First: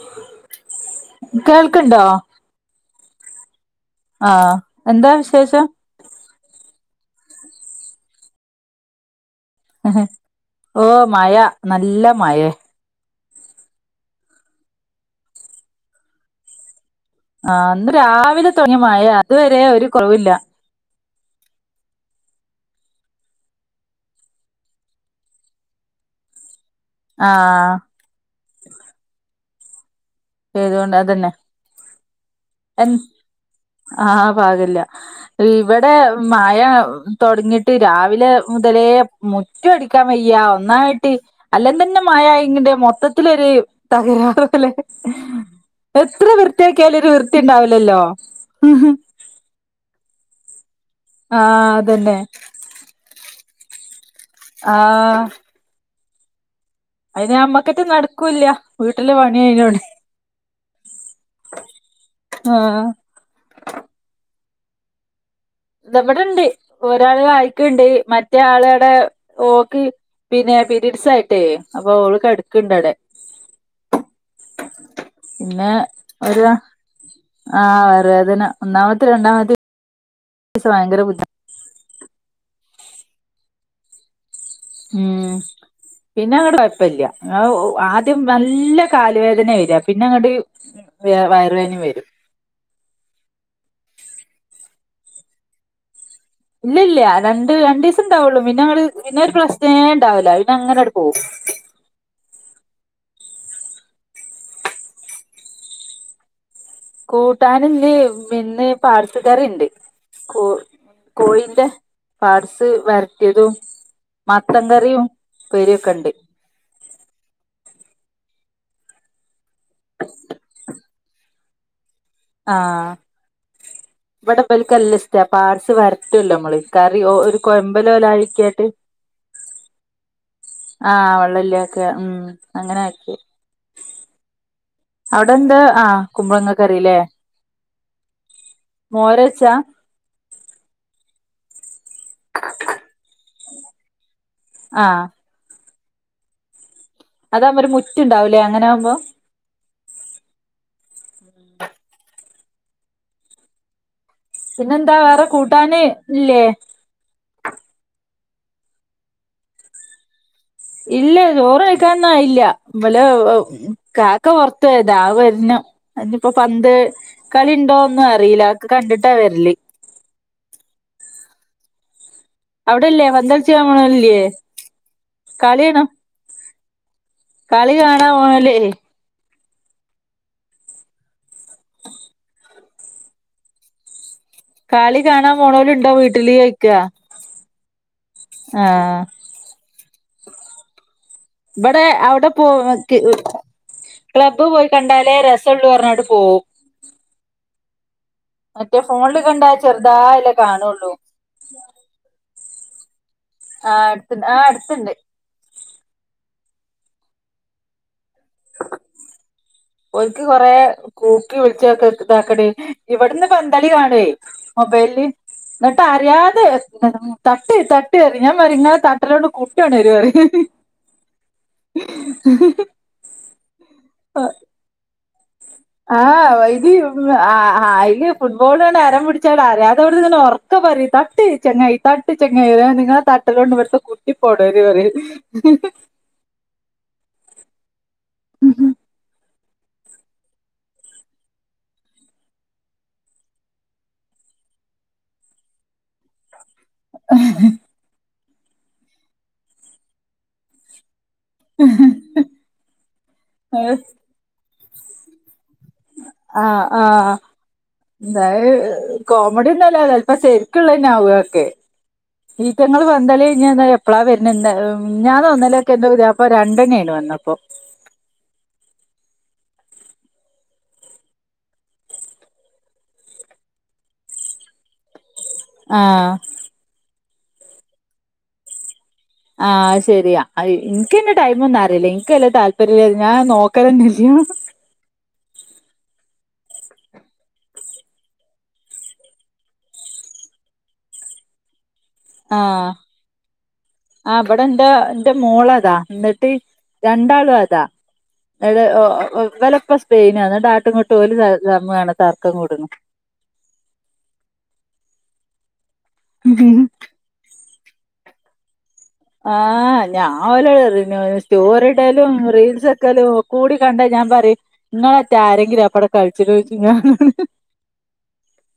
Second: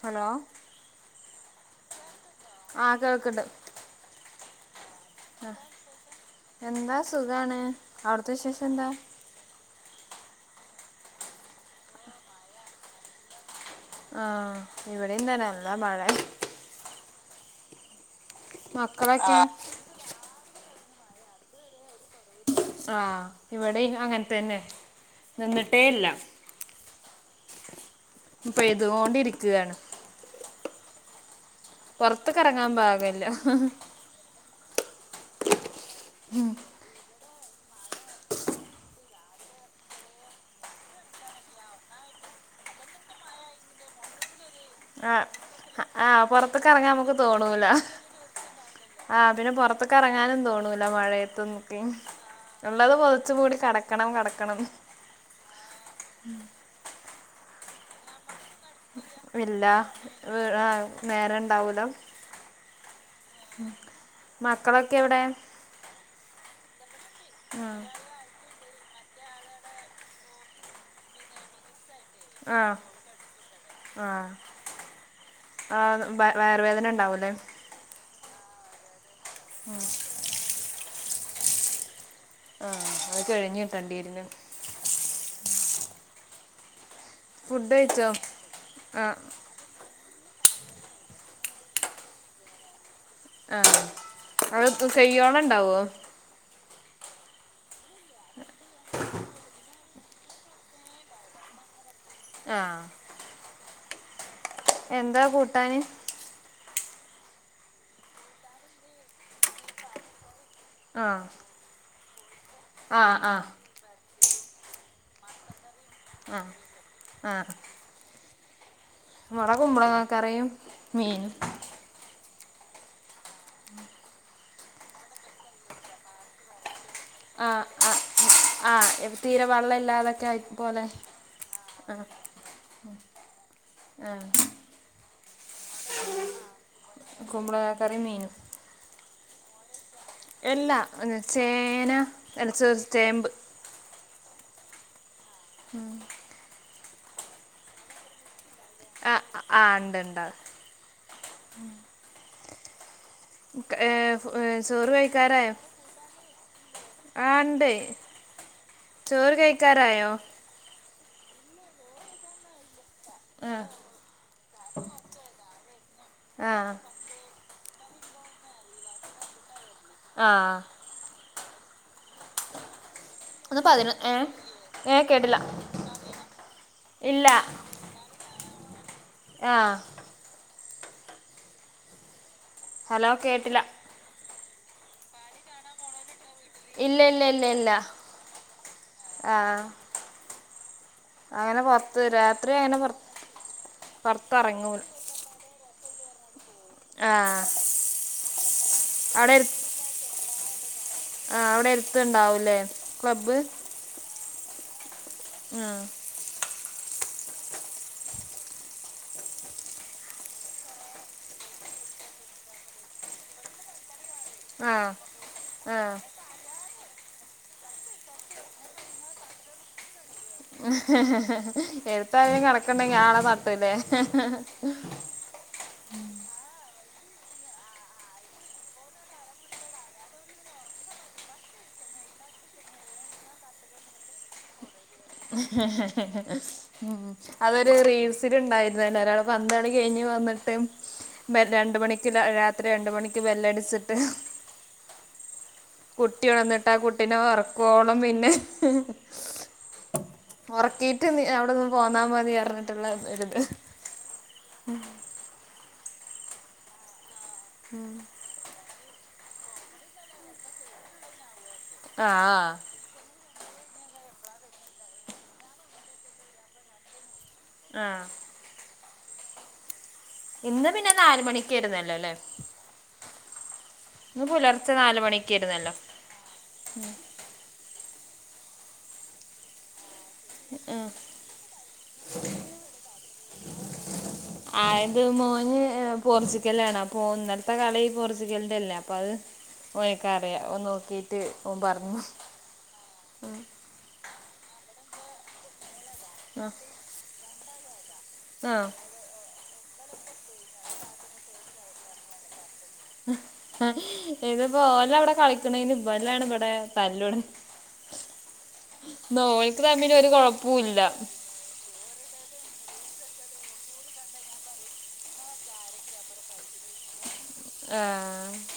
Hello കേൾക്ണ്ടോ? ആഹ് കേൾക്ക്ണ്ട് ആഹ് എന്താ വിഷ് ആ എന്താ സുഖാണ് അവ്ട്ത്തെ വിശേഷം എന്താ ഓ മഴ നല്ല മഴേ. ആഹ് ഇവടിം തന്നെ നല്ല മഴ ആഹ് ഇന്ന് രാവിലെ തൊടങ്ങിയ മഴ മക്കളൊക്കെ ഇതുവരെ ഒരു കൊറവില്ല. ആഹ് ഇവടിം അങ്ങൻതന്നെ, നിന്നിട്ടേ ഇല്ല. ആഹ് ഇപ്പൊ പെയ്തുകൊണ്ടിരിക്കുകയാണ് പെയ്തോണ്ട് അതന്നെ പുറത്തക്ക് ഇറങ്ങാൻ എൻ പാകല്ല. ആഹ് പാക്ഇല്ല ഇവിടെ മയ തുടങ്ങിട്ട് രാവിലെ മുതലേ മുറ്റം അടിക്കാൻ വയ്യാ ഒന്നായിട്ട് അല്ലാം തന്നെ മഴയാങ്ങ്ണ്ട് മൊത്തത്തിലൊരു തകരാറ് പോലെ ആഹ് ആഹ് എത്ര പുറത്ത്ക്ക് ഇറങ്ങാൻ വൃത്തിയാക്കിയാലും ഒരു നമുക്ക് വൃത്തി തോണൂല ഇണ്ടാവില്ലല്ലോ ആഹ് പിന്നെ പുറത്ത്ക്ക്‌ എറങ്ങാനും തോണൂല ആഹ് മഴയത്തന്നൊക്കെ അതന്നെ ഉള്ളത് പൊതച്ചു മൂടി കിടക്കണം കട- ആഹ് അതിന് നമ്മക്കെറ്റെ നടക്കൂല്ല. വീട്ടില് പണി ഇല്ല അയിനോണ്ട് നേരെ ഉണ്ടാവുലാ ആഹ് ഉം മക്കളൊക്കെ എവിടെ ഇതവിടെണ്ട് ഒരാള് വായിക്കുണ്ട് ആഹ് മറ്റേ ആള് അവടെ ഓക്ക് പിന്നെ പീരീഡ്സ് ആയിട്ടേ അപ്പൊ ഓള് ആഹ് കെടക്ക്‌ണ്ടവിടെ ആഹ് ആ വയറുവേദന ഉണ്ടാവുംല്ലേ ആ വയറു വേദന ഒന്നാമത്തെ രണ്ടാമത്തെ ആഹ് ഒരു സാങ്കര ബുദ്ധ ആഹ് അത് കഴിഞ്ഞിട്ടണ്ടിരുന്നു ഉം പിന്നെ അങ്ങടെ കുഴപ്പില്ല ആവു ഫുഡ് കഴിച്ചോ ആദ്യം നല്ല ആഹ് കാലുവേദന വെരാ പിന്നെ അങ്ങോട്ട് വയറുവേദനയും വരും. ആഹ് കയ്യോളം ഒണ്ടാകുമോ ഇല്ലല്ല രണ്ട് രണ്ട് ദീസം ഇണ്ടാവുള്ളൂ പിന്നങ്ങൾ പിന്നെ ഒരു പ്രശ്നേ ഇണ്ടാവൂല്ല പിന്നെ അങ്ങനെയണ്ട് പോകും ആഹ് എന്താ കൂട്ടാന്? കൂട്ടാന് ന്ന് ഇന്ന് പാർട്സ് കറിണ്ട് കൂ ആഹ് കോഴിന്റെ പാർട്സ് ആഹ് ആഹ് വരട്ടിയതും മത്തൻ കറിയും ഉപ്പേരി ഒക്കെ ഉണ്ട് ആഹ് ആഹ് ഇവടെ കുമ്പളങ്ങാക്കറിയും മീനും ആഹ്, ഇവടെ ബൽക്ക് നല്ലസ്ട്ടാ പാട്സ് വരട്ടുല്ലോ മ്മള്. കറ്യോ ഒര് ആഹ് കൊയമ്പ് ആഹ് ലവലായിക്ക്യാട്ട് ആഹ് തീരെ വെള്ളം ഇല്ലാതൊക്കെ ആയി പോലെ ആഹ് വെള്ളല്ല ക് ആഹ് ഉം അങ്ങനാക്കി ആഹ് അവടെ എന്താ ആഹ് കുമ്പളങ്ങ കറില്ലേ കുമ്പളങ്ങ കറിയും മീനും മോരയിച്ചാ? എല്ലാ ചേന അല്ല സോ ചേമ്പ് ആ ഉം അതാവുമ്പൊര് മുറ്റ്ണ്ടാവുലെ അങ്ങനാവുമ്പോ ആഹ് ണ്ട് ണ്ട് [inaudible] കേ ഏഹ് ചോറ് പിന്നെന്താ വേറെ കഴിക്കാറായോ? കൂട്ടാന് ഇല്ലേ ആ ണ്ടെ ചോറ് കഴിക്കാറായോ ഇല്ല ചോറ് കൈക്കാനൊന്നായീല്ല ഇവല് ഹ് ആ കാക്ക പൊർത്തോയതാ അഹ് വര്നം അഹ് ഞ്പ്പോ ആ പന്ത് കളിണ്ടോ ഒന്നും അറീല്ല ഒക്കെ കണ്ടിട്ടാ വര്ല് ആഹ് അവിടെല്ലേ ഒന്ന് പന്തളിച്ചാൻ പതിന ഏ പോണോലില്ലേ ഏ കേട്ടില്ല കളിയാണ് ഇല്ല. കളി കാണാൻ പോയാല്ലേ ആഹ് ഹലോ കേട്ടില കളി കാണാൻ പോണോലുണ്ടോ വീട്ടില്? ചോയിക്കാ ഇല്ല ഇല്ല ഇല്ല ഇല്ല ആഹ് ആഹ്. ഇവടെ അവടെ പോ [unintelligible] ക്ലബ്ബ് പോയി പുറത്തിറങ്ങൂല കണ്ടാലേ ര റ്റുള്ളൂ പറഞ്ഞ്ങ്ങട് പോവും. ആഹ് മറ്റേ ഫോണില് കണ്ട ചെറുതായല്ലേ കാണുള്ളൂ. ആ ഔടെ എരത്ത്ണ്ടാവുലെ ക്ലബ് ആ അടുത്തുണ്ട് ആ അടുത്തുണ്ട് ആഹ് ഒല്ക്ക് കൊറെ കൂക്കി വിളിച്ചക്കെ ഇതാക്കണ്ടേ ഇവിടുന്ന് പന്തളി കാണുവേ ആഹ് മൊബൈല് ന്നിട്ട് ആഹ് അറിയാതെ തട്ട് തട്ട് അറിം ഞാൻ പറിം ങ്ങളെ തട്ടലോണ്ട് കുട്ട്യൊണരു അറിം ഹ് ഹ് എ [unintelligible] ഞാളെ തട്ടുലെ ആഹ് വയ്ല് അയില് ഫുട്ബോൾ അരം പിടിച്ചോട രാവിലെ തന്നെ ഒറ ക്കെ പറിം തട്ട് ചങ്ങായ്‌ തട്ട് ചെങ്ങായ്‌ ഞാർഞ് ങ്ങളെ തട്ടലോണ്ട് ഇവട്ത്തെ കുട്ടി പ്പൊണരു അറിം ഹ് ഹ്ഹ്ഹ് ഉം അതൊരു റീൽസില് ഉണ്ടായിര്ന്ന ഒരാള് പന്തളി കഴിഞ്ഞ് വന്ന്ട്ട് [unintelligible] രണ്ട് മണിക്ക് രാ രാത്രി രണ്ട് മണിക്ക് ബെല്ല് അടിച്ചിട്ട് കുട്ട്യൊണർന്നിട്ടാ ആ കുട്ടിനെ ഒർക്കോളം പിന്നെ ഉറക്കിട്ട് നും പോന്നാ മതി അർഞ്ഞിട്ടുള്ള ഒരുത് ആഹ് ആഹ് ന്തായ് കോമഡ്യോന്നല്ല ചെൽപ്പ സെര്ക്ക്ള്ളന്നാവു അഒക്കെ ആഹ് ഈറ്റങ്ങള് പന്തള്യയ്ഞന്നാ എപ് അപ്പളാ വരുന്ന എന്ത മിഞ്ഞാന്നോ ഇന്നലൊക്കെ എന്തോ ഇന്റെ പുതിയാപ്പള രണ്ടെണ്ണി ആയിക്ക്ണ് വന്നപ്പോ. ആഹ് ഇന്ന് പിന്നെ നാല് മണിക്കേരുന്നല്ലേലേ. ന്ന് പുലർച്ചെ നാല് മണിക്കേർന്നല്ലോ ആഹ് ആഹ് ശരിയാ ആഹ് ഇൻക്ക് ങ്ങ ടൈമൊന്നു അറീല ഇൻകയിൽ താല്പര്യല്ല ഞാ നോക്കലെന്നെ ല്ല്യ ആയത് മോൻ പോർച്ചുഗല് ആണ്. അപ്പൊ ഓൻ ഇന്നലെത്തെ കളി പോർച്ചുഗ ല്ലേ അപ്പൊ അത് ഓക്കാ അറിയ നോക്കിട്ട് ഓ പറഞ്ഞു. ആഹ് ആഹ് ഇബടെ ന്റെ ന്റെ മോളതാ ന്നട്ട് ആ രണ്ടാളും അതാ [unintelligible] വലെപ്പൊ സ് സ്പെയിനാ ന്നട്ടാട്ടു ങ്ങട്ടു ഓല് [unintelligible] തർക്കം കൂട്ണ് ഇതിപ്പോ ഓല് അവടെ കളിച്ച്ണീന് ഇബലാണ് ഇവടെ തല്ലൂടണ ഓൽക്ക് ആഹ് തമ്മിൽ ഒരു ഞാൻ ഓലെ കുഴപ്പൂല്ല [unintelligible] സ്റ്റോറിടേലും റീൽസ് ക്കെലും കൂടി കണ്ട ഞാൻ പറയും നിങ്ങള്റ്റ ആരെങ്കിലും അപ്പടെ കൾച്ച് [unintelligible] [unintelligible] ആഹ്.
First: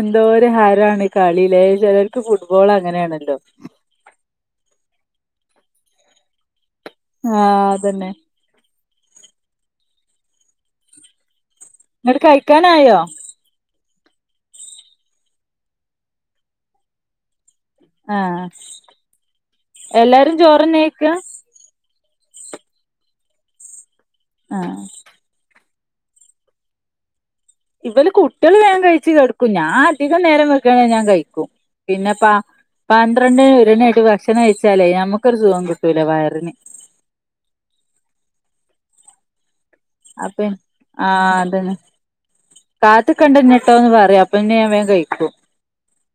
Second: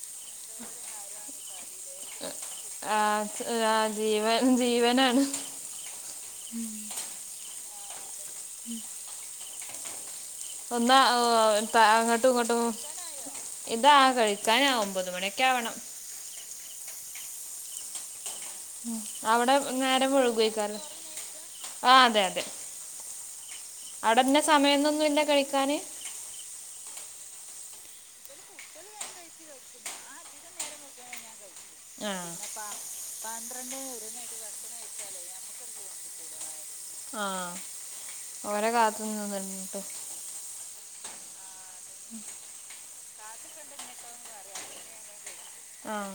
എന്തോര് ഹരാണീ കളിലേ ചെലോൽക്ക് ആഹ് ച് ആഹ് ജീവൻ ജീവനാണ് ആഹ് അത്‌ തന്നെ ഒന്നാ ഓ പ ഇങ്ങട്ട് അങ്ങട്ടും ങ്ങട്ടും കഴിക്കാനായോ ഇതാ കഴിക്കാനാവും ഒമ്പത് മണിക്കെ ആവ ആഹ് ഉം അവ്ടെ നേരം എല്ലാരും വഴുകോക്കാരം ചോറന്നെ കഴിക്കാ ആ അതെ അതെ അവടെന്നെ ആഹ് സമയൊന്നൊന്നുല്ല കഴിക്കാന് ഇവല് കുട്ടിയേള് വേൻ കഴിച്ചു കെടക്കും. ഞാൻ അധികം നേരം വെക്കണെങ്ക ഞാൻ കഴിക്കും. പിന്നെ ആഹ് പ പന്ത്രണ്ട് ഒരണ്യായിട്ട് ഭക്ഷണം കഴിച്ചാലേ ഞമ്മക്കൊര് സുഖം കിട്ടൂല വയറിന് ആഹ് ഓരെ കാത്ത്ങ്ങ നിന്ന്ട്ട് അപ്പ ഇൻ ആഹ് അതന്നെ. [inaudible] [inaudible] കാത്ത്ക്കണ്ടഞ്ട്ടോന്ന് പറീം അപ്പപിന്നെ ഞാൻ വേം കഴിക്കും ആഹ്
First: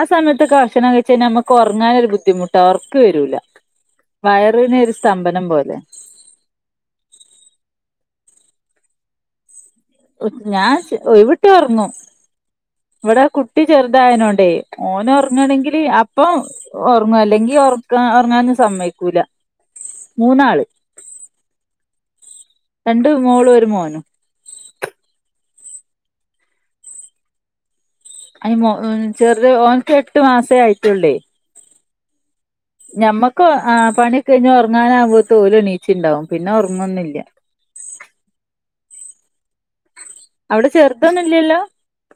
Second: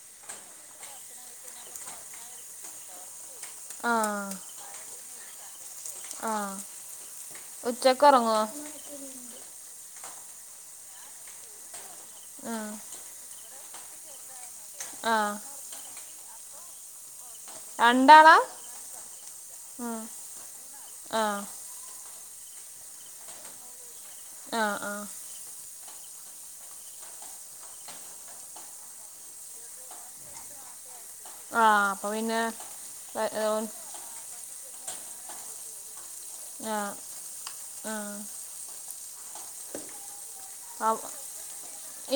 ആ സമയത്ത് ഭക്ഷണം കഴിച്ച് കഴിഞ്ഞാൽ നമ്മക്ക് ഉറങ്ങാൻ ഒരു ബുദ്ധിമുട്ടാ ഒർക്ക് വരൂല. ആഹ് വയറിനെ ഒരു സ്തംഭനം പോലെ. ആഹ് ഉച്ചക്ക് ഒറങ്ങോ? ഞാൻ ഒയ്‌വ്ട്ട്യാ ഒർങ്ങും ആഹ്. ഇവടെ കുട്ടി ചെർതായനോണ്ടെ ആഹ് ഓനൊർങ്ങണെങ്കില് അപ്പം ഒർങ്ങും അല്ലങ്കി- ട്ടി ഒർക്കാ രണ്ടാളാ ഒർങ്ങാനൊന്നും സമ്മയ്ക്കൂല ആഹ് മൂന്നാള് ആഹ്. രണ്ട് മോളും ഒരു മോനും ആഹ് ആഹ്. അയ് മോ ഉ ചെറുത് ഓൻക്ക് എട്ട് മാസേ ആയിട്ടുള്ളേ. ആഹ അപ്പൊ പിന്നെ ഞമ്മക്ക് ആഹ് പണ്യ കൈഞ് ഒർങ്ങാനാവുമ്പോത്ത് ഓലെണീച്ചിണ്ടാവും പിന്നെ ആഹ് ഒർങ്ങാെന്നില്ല ആഹ് അവ്ടെ ചെർതൊന്ന്ല്ല്യല്ലോ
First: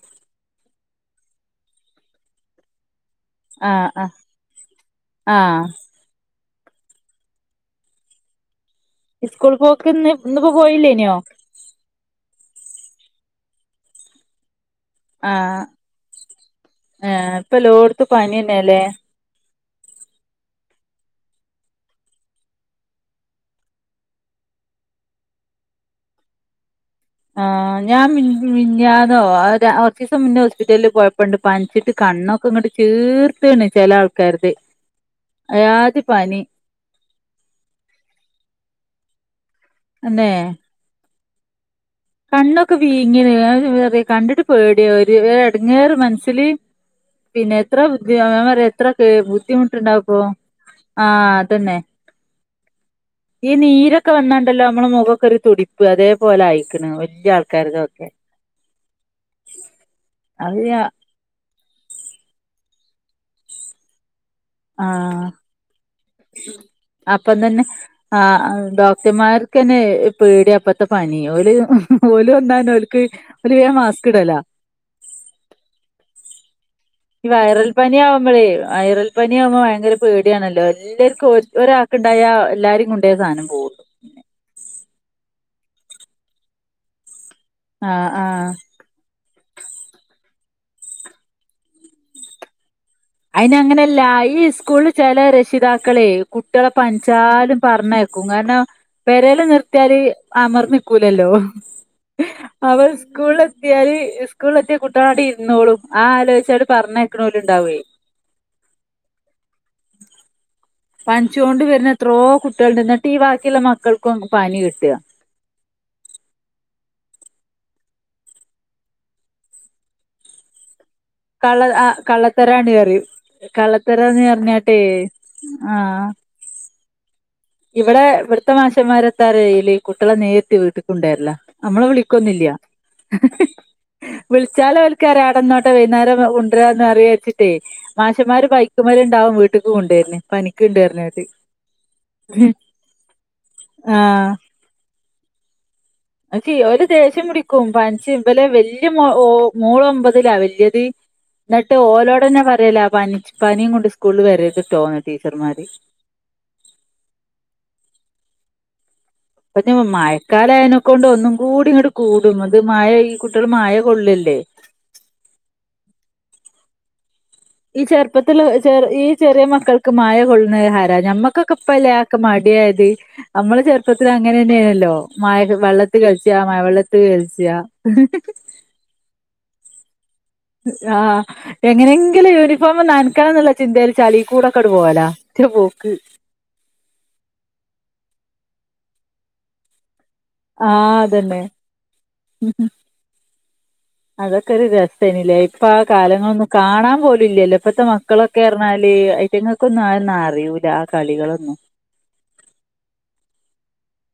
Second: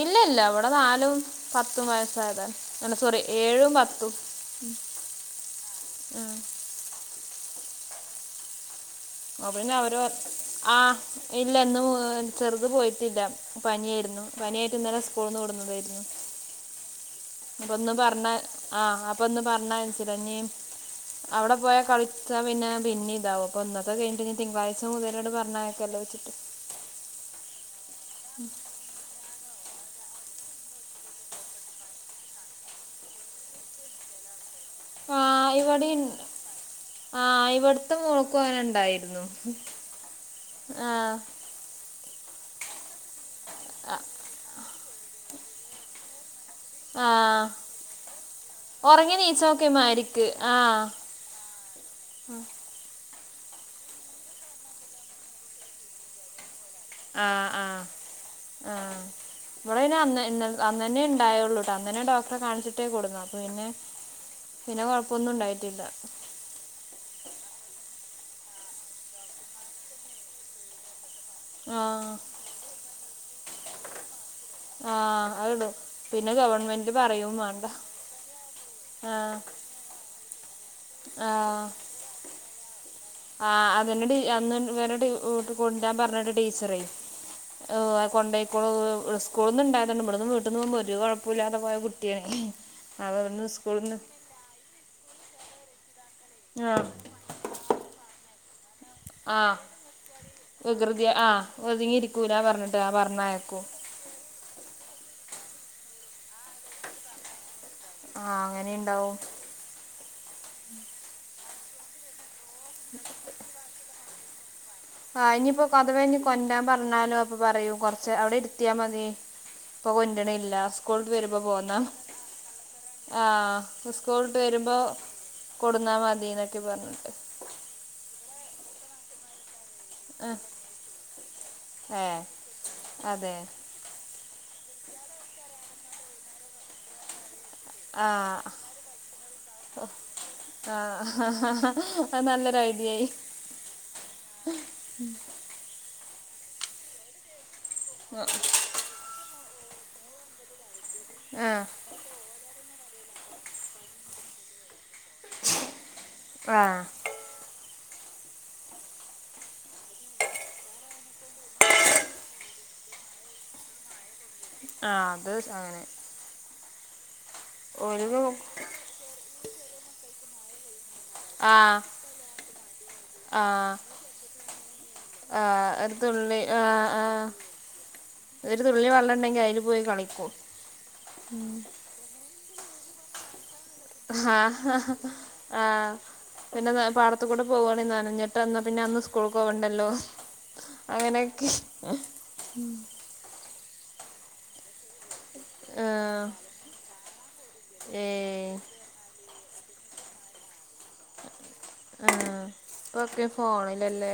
ഇല്ല ഇല്ല ഇവടെ നാലും പത്തും വയസ്സായതാ അല്ല സോറി. ഏഴും ആഹ് പത്തും ആഹ് ആഹ് ഉം സ്കൂൾ അവൻ പോക്ക് അവരെ ഇന്ന് ഇന്നിപ്പോ ആഹ് പോയില്ലേനോ ഇ ഇല്ല ഇന്ന് ചെറുത് പോയിട്ടില്ല പനിയായിരുന്നു പനിയായിട്ട് ഇന്നല സകൂൾന്ന് കൊണ്ട് ആഹ് വന്നതായിരുന്നു ഏഹ് അപ്പന്ന് ഇപ്പെല്ലോട്ത്തും പറഞ്ഞ പനിയെന്നെലേ ആഹ് അപ്പന്ന് പറഞ്ഞേച്ചീല ഇഞ് അവ്ടെ പോയാ കളിച്ചാ പിന്നെ പിന്നിം ഇതാവും പ്പ ഇന്നത്തെ കഴിഞ്ഞിട്ട് നി തിങ്കളാഴ്ച മുതലട് പറഞ്ഞയക്കല്ലോ വച്ചിട്ട് ആഹ് ഞാൻ മിഞ്ഞാന്നോ ഒരാ ഒ കൊർച്ചുസം മുന്ന് ഹോസ്പ്പിറ്റല്ല് പോയപ്പണ്ട് പനിച്ചിട്ട് കണ്ണൊക്കെ ചീർത്ത്ണ് ചെല ആൾക്കാര്ത് പാ ഇവ്ടെ അയാതി ണ്ട് പനി ആഹ് ഇവ്ട്ത്തെ മോക്കും അങ്ങനെ ഇണ്ടായിരുന്നു. അതെ ആഹ് കണ്ണൊക്കെ വീങ്ങീന് കണ്ടിട്ട് പേടിയാവാ ഒരു എടങ്ങാറ് മനസ്സില് ആ പിന്നെ എത്ര ബു ഞാൻപറയാ എത്ര ഉറങ്ങി നീച്ചോക്കെ ബുദ്ധിമുട്ട്ണ്ടാവ്പ്പോ മാരിക്ക് ആ അതന്നെ ആ ഈ നീരൊക്കെ വന്നാണ്ടല്ലോ നമ്മളെ മുഖക്കെ ഒര് തുടിപ്പ് അതേ പോലാ യി. ആ വല്യ ആഹ് ആഹ് ആൾക്കാർതൊക്കെ ആഹ് ഇവ്ടെ പിന്നെ അന്ന് ഇന്ന് അത് അന്നന്നെ ണ്ടായൊള്ളൂട്ടോ അന്നന്നെ ഡോക് അപ്പൊ കാണിച്ചിട്ടേ കൊണ്ടന്നാക്കൂ പിന്നെ പിന്നെ ആഹ് കൊഴപ്പൊന്നും ഉണ്ടായിട്ടില്ല. അപ്പം തന്നെ ആഹ് ഡോക്ടർമാർക്ക് ന്നെ പേടിയ പ്പത്തെ പനി. ഓല് ആഹ് ഓല് വന്ന പിന്നെ ഓൽക്ക് ഓല് വേംമാസ്ക് ഇടല ആ അതാണ് പിന്നെ ഗവൺമെ ഈ വയറൽ പനി ആവുമ്പോളേ വൈറൽ ആഹ് പനിയാവുമ്പോ ഭയങ്കര പേടിയാണല്ലോ എല്ലാര്ക്കും ആഹ് ഒരാക്ക്‌ണ്ടായ എല്ലാരേം കൊണ്ടാ ആ സാനം പൊകൂ തന്നാടി അന്ന് വരെ ടു വിട്ട് കൊണ്ടരാൻ പറഞ്ഞിണ്ട് ടീച്ചറെ ഓ അഹ് ആഹ് ആഹ് കൊണ്ടയിക്കോളൂ സ് സ്കൂള്ന്ന് ണ്ടായതാണ് ഇവ്ട്ന്ന് വീട്ടന്ന് പോമ്പം ഒര് കൊഴപ്പോല്ലാതെ പോയ കുട്ടിയാണേ അയ്ന് അങ്ങനല്ല ഈ സ്കൂളി ചെല രക്ഷിതാക്കളെ കുട്ട്യാളെ ആഹ് പനിച്ചാലും പറഞ്ഞയ്ക്കും കാരണം പെരെല് ആഹ് നിർത്തിയാല് വികൃതി ആ അമർന്നിക്കൂലല്ലോ ഒതുങ്ങിയിരിക്കൂല പറഞ്ഞിട്ട് അവൻ ആ സ്കൂളിൽ പറഞ്ഞയക്കും എത്തിയാല് ക്ക്‌ സ്കൂളിലെത്തിയാ കുട്ടിയള് ഇര്ന്നോളും ആ ആലോയിച്ചാണ്ട് പറഞ്ഞയ്ക്കണോല് ഉണ്ടാവേ ആ അങ്ങനീണ്ടാവും പനിച്ചോണ്ട് വര്ണ എത്രയോ കുട്ട്യാള്ണ്ട് എന്നിട്ട് ഈ ബാക്കിള്ള മക്കൾക്കും പനി കിട്ട ആ ഇനിയിപ്പോ അഥവ ഇനി കൊണ്ടരാൻ പറഞ്ഞാലോ അപ്പൊ പറയൂ കുറച്ച് അവിടെ ഇരുത്തിയാ മതി ഇപ്പൊ കൊന്റ്റിനില്ല സ്കൂള് വര്മ്പ കള്ള പോന്ന ആ കള്ളത്തരാണ് പറയും ആഹ് കള്ളത്തരാന്ന് സ്കൂള് ട്ട് വര്മ്പോ പറഞ്ഞാട്ടെ കൊട്ന്നാ മതിന്നൊക്കെ പറഞ്ട്ട്. ഇവ്ടെ ഇവ്ട്ത്തെ മാഷമാര് എത്താറിയോ ചെയ്യല്? കുട്ട്യാളെ ആ നേരിട്ട് വീട്ട്ക്ക്‌ കൊണ്ടരലാ നമ്മളെ ഏ വിളിക്കന്നും ഇല്ല. അതെ വിളിച്ചാല് ഓൽക്കറിയാ അടന്നോട്ട വൈന്നാരം കുണ്ടരാന്നറയാക്ക് ട്ടെ ആ മാഷമാര് ബൈക്കുമേൽണ്ടാവും വീട്ട്ക്ക് കൊണ്ടര്ണ് ആ പനിക്ക്ണ്ട് പറിഞാട്ട്. അത് നല്ലൊരു ഐഡിയായി ആഹ് [unintelligible] ക്കെ ഓല് ദേശ്യം പിടിക്കും പനച്ചും ഇബലെ വല്യ മോൾ ഒമ്പതിലാ വല്യയത് ആ എന്നിട്ട് ഓലോടന്നെ പറയലെ പനി പനിയും കൊണ്ട് സ്കൂളിൽ വരതിട്ടോന്ന് ടീച്ചർമാര് ആഹ് പ്ഞ്ഞും മഴക്കാലായനെക്കൊണ്ട് ഒന്നും കൂടി ഇങ്ങട്ട് കൂടും അത് മഴ ഈ കുട്ടികള് മഴ കൊള്ളില്ലേ? ആഹ് അത് അങ്ങനെ ഈ ഒരു ചെറുപ്പത്ൽ ചെർ ഈ ചെറിയ മക്കൾക്ക് മയ കൊള്ളണത് ഹര ഞമ്മക്ക് ക്ക്ക്ക്‌ ‌ ആ ഇപ്പല്ലേ ആക്കെ മടിയായദ് നമ്മള് ആ ചെറുപ്പത്തില് അങ്ങനെന്നെയണല്ലോ മഴ ക്കെ ആഹ് ഒരു വള്ളത്തി കളിച്ചാ തുള്ളി മഴ ആഹ് വെള്ളത്തി ആഹ് കളിച്ചാ. ഒരു തുള്ളി വള്ളംണ്ടെങ്കിൽ അതില് പോയി കളിക്കും ആ എങ്ങനെങ്കിലും യൂണിഫോം നൻക്കണം നുള്ള ചിന്തേല് ചളികൂടെക്കട് ആഹ് പോവലാ ഒര് ആഹ് പോക്ക് പിന്നെ പാടത്തുകൂടെ പോവാണെ നനഞ്ഞിട്ട് അന്നാ പിന്നെ അന്ന് സ്കൂൾക്ക്‌ പോവണ്ടല്ലോ? ആഹ് അതന്നെ അങ്ങനൊക്യാ [unintelligible] അതൊക്കെ ഒരു രസയ്നില്ലേ ഇപ്പൊ ആ ആഹ് കാലങ്ങളൊന്നും കാണാൻ പോലുംല്ലല്ലോ ഇപ്പ ഇപ്പത്തെ മക്കളൊക്കെ ഏഹ് എറിഞ്ഞാല് റ്റങ്ങൾക്കൊന്നും അറിയൂല്ല ആ കളികളൊന്നും ആഹ് പ്പൊക്കെ ഫോണിലല്ലേ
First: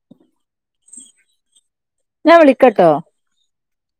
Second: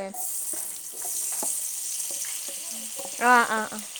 ഞാൻ വിളിക്കട്ടോ ആഹ് ആഹ് ആഹ്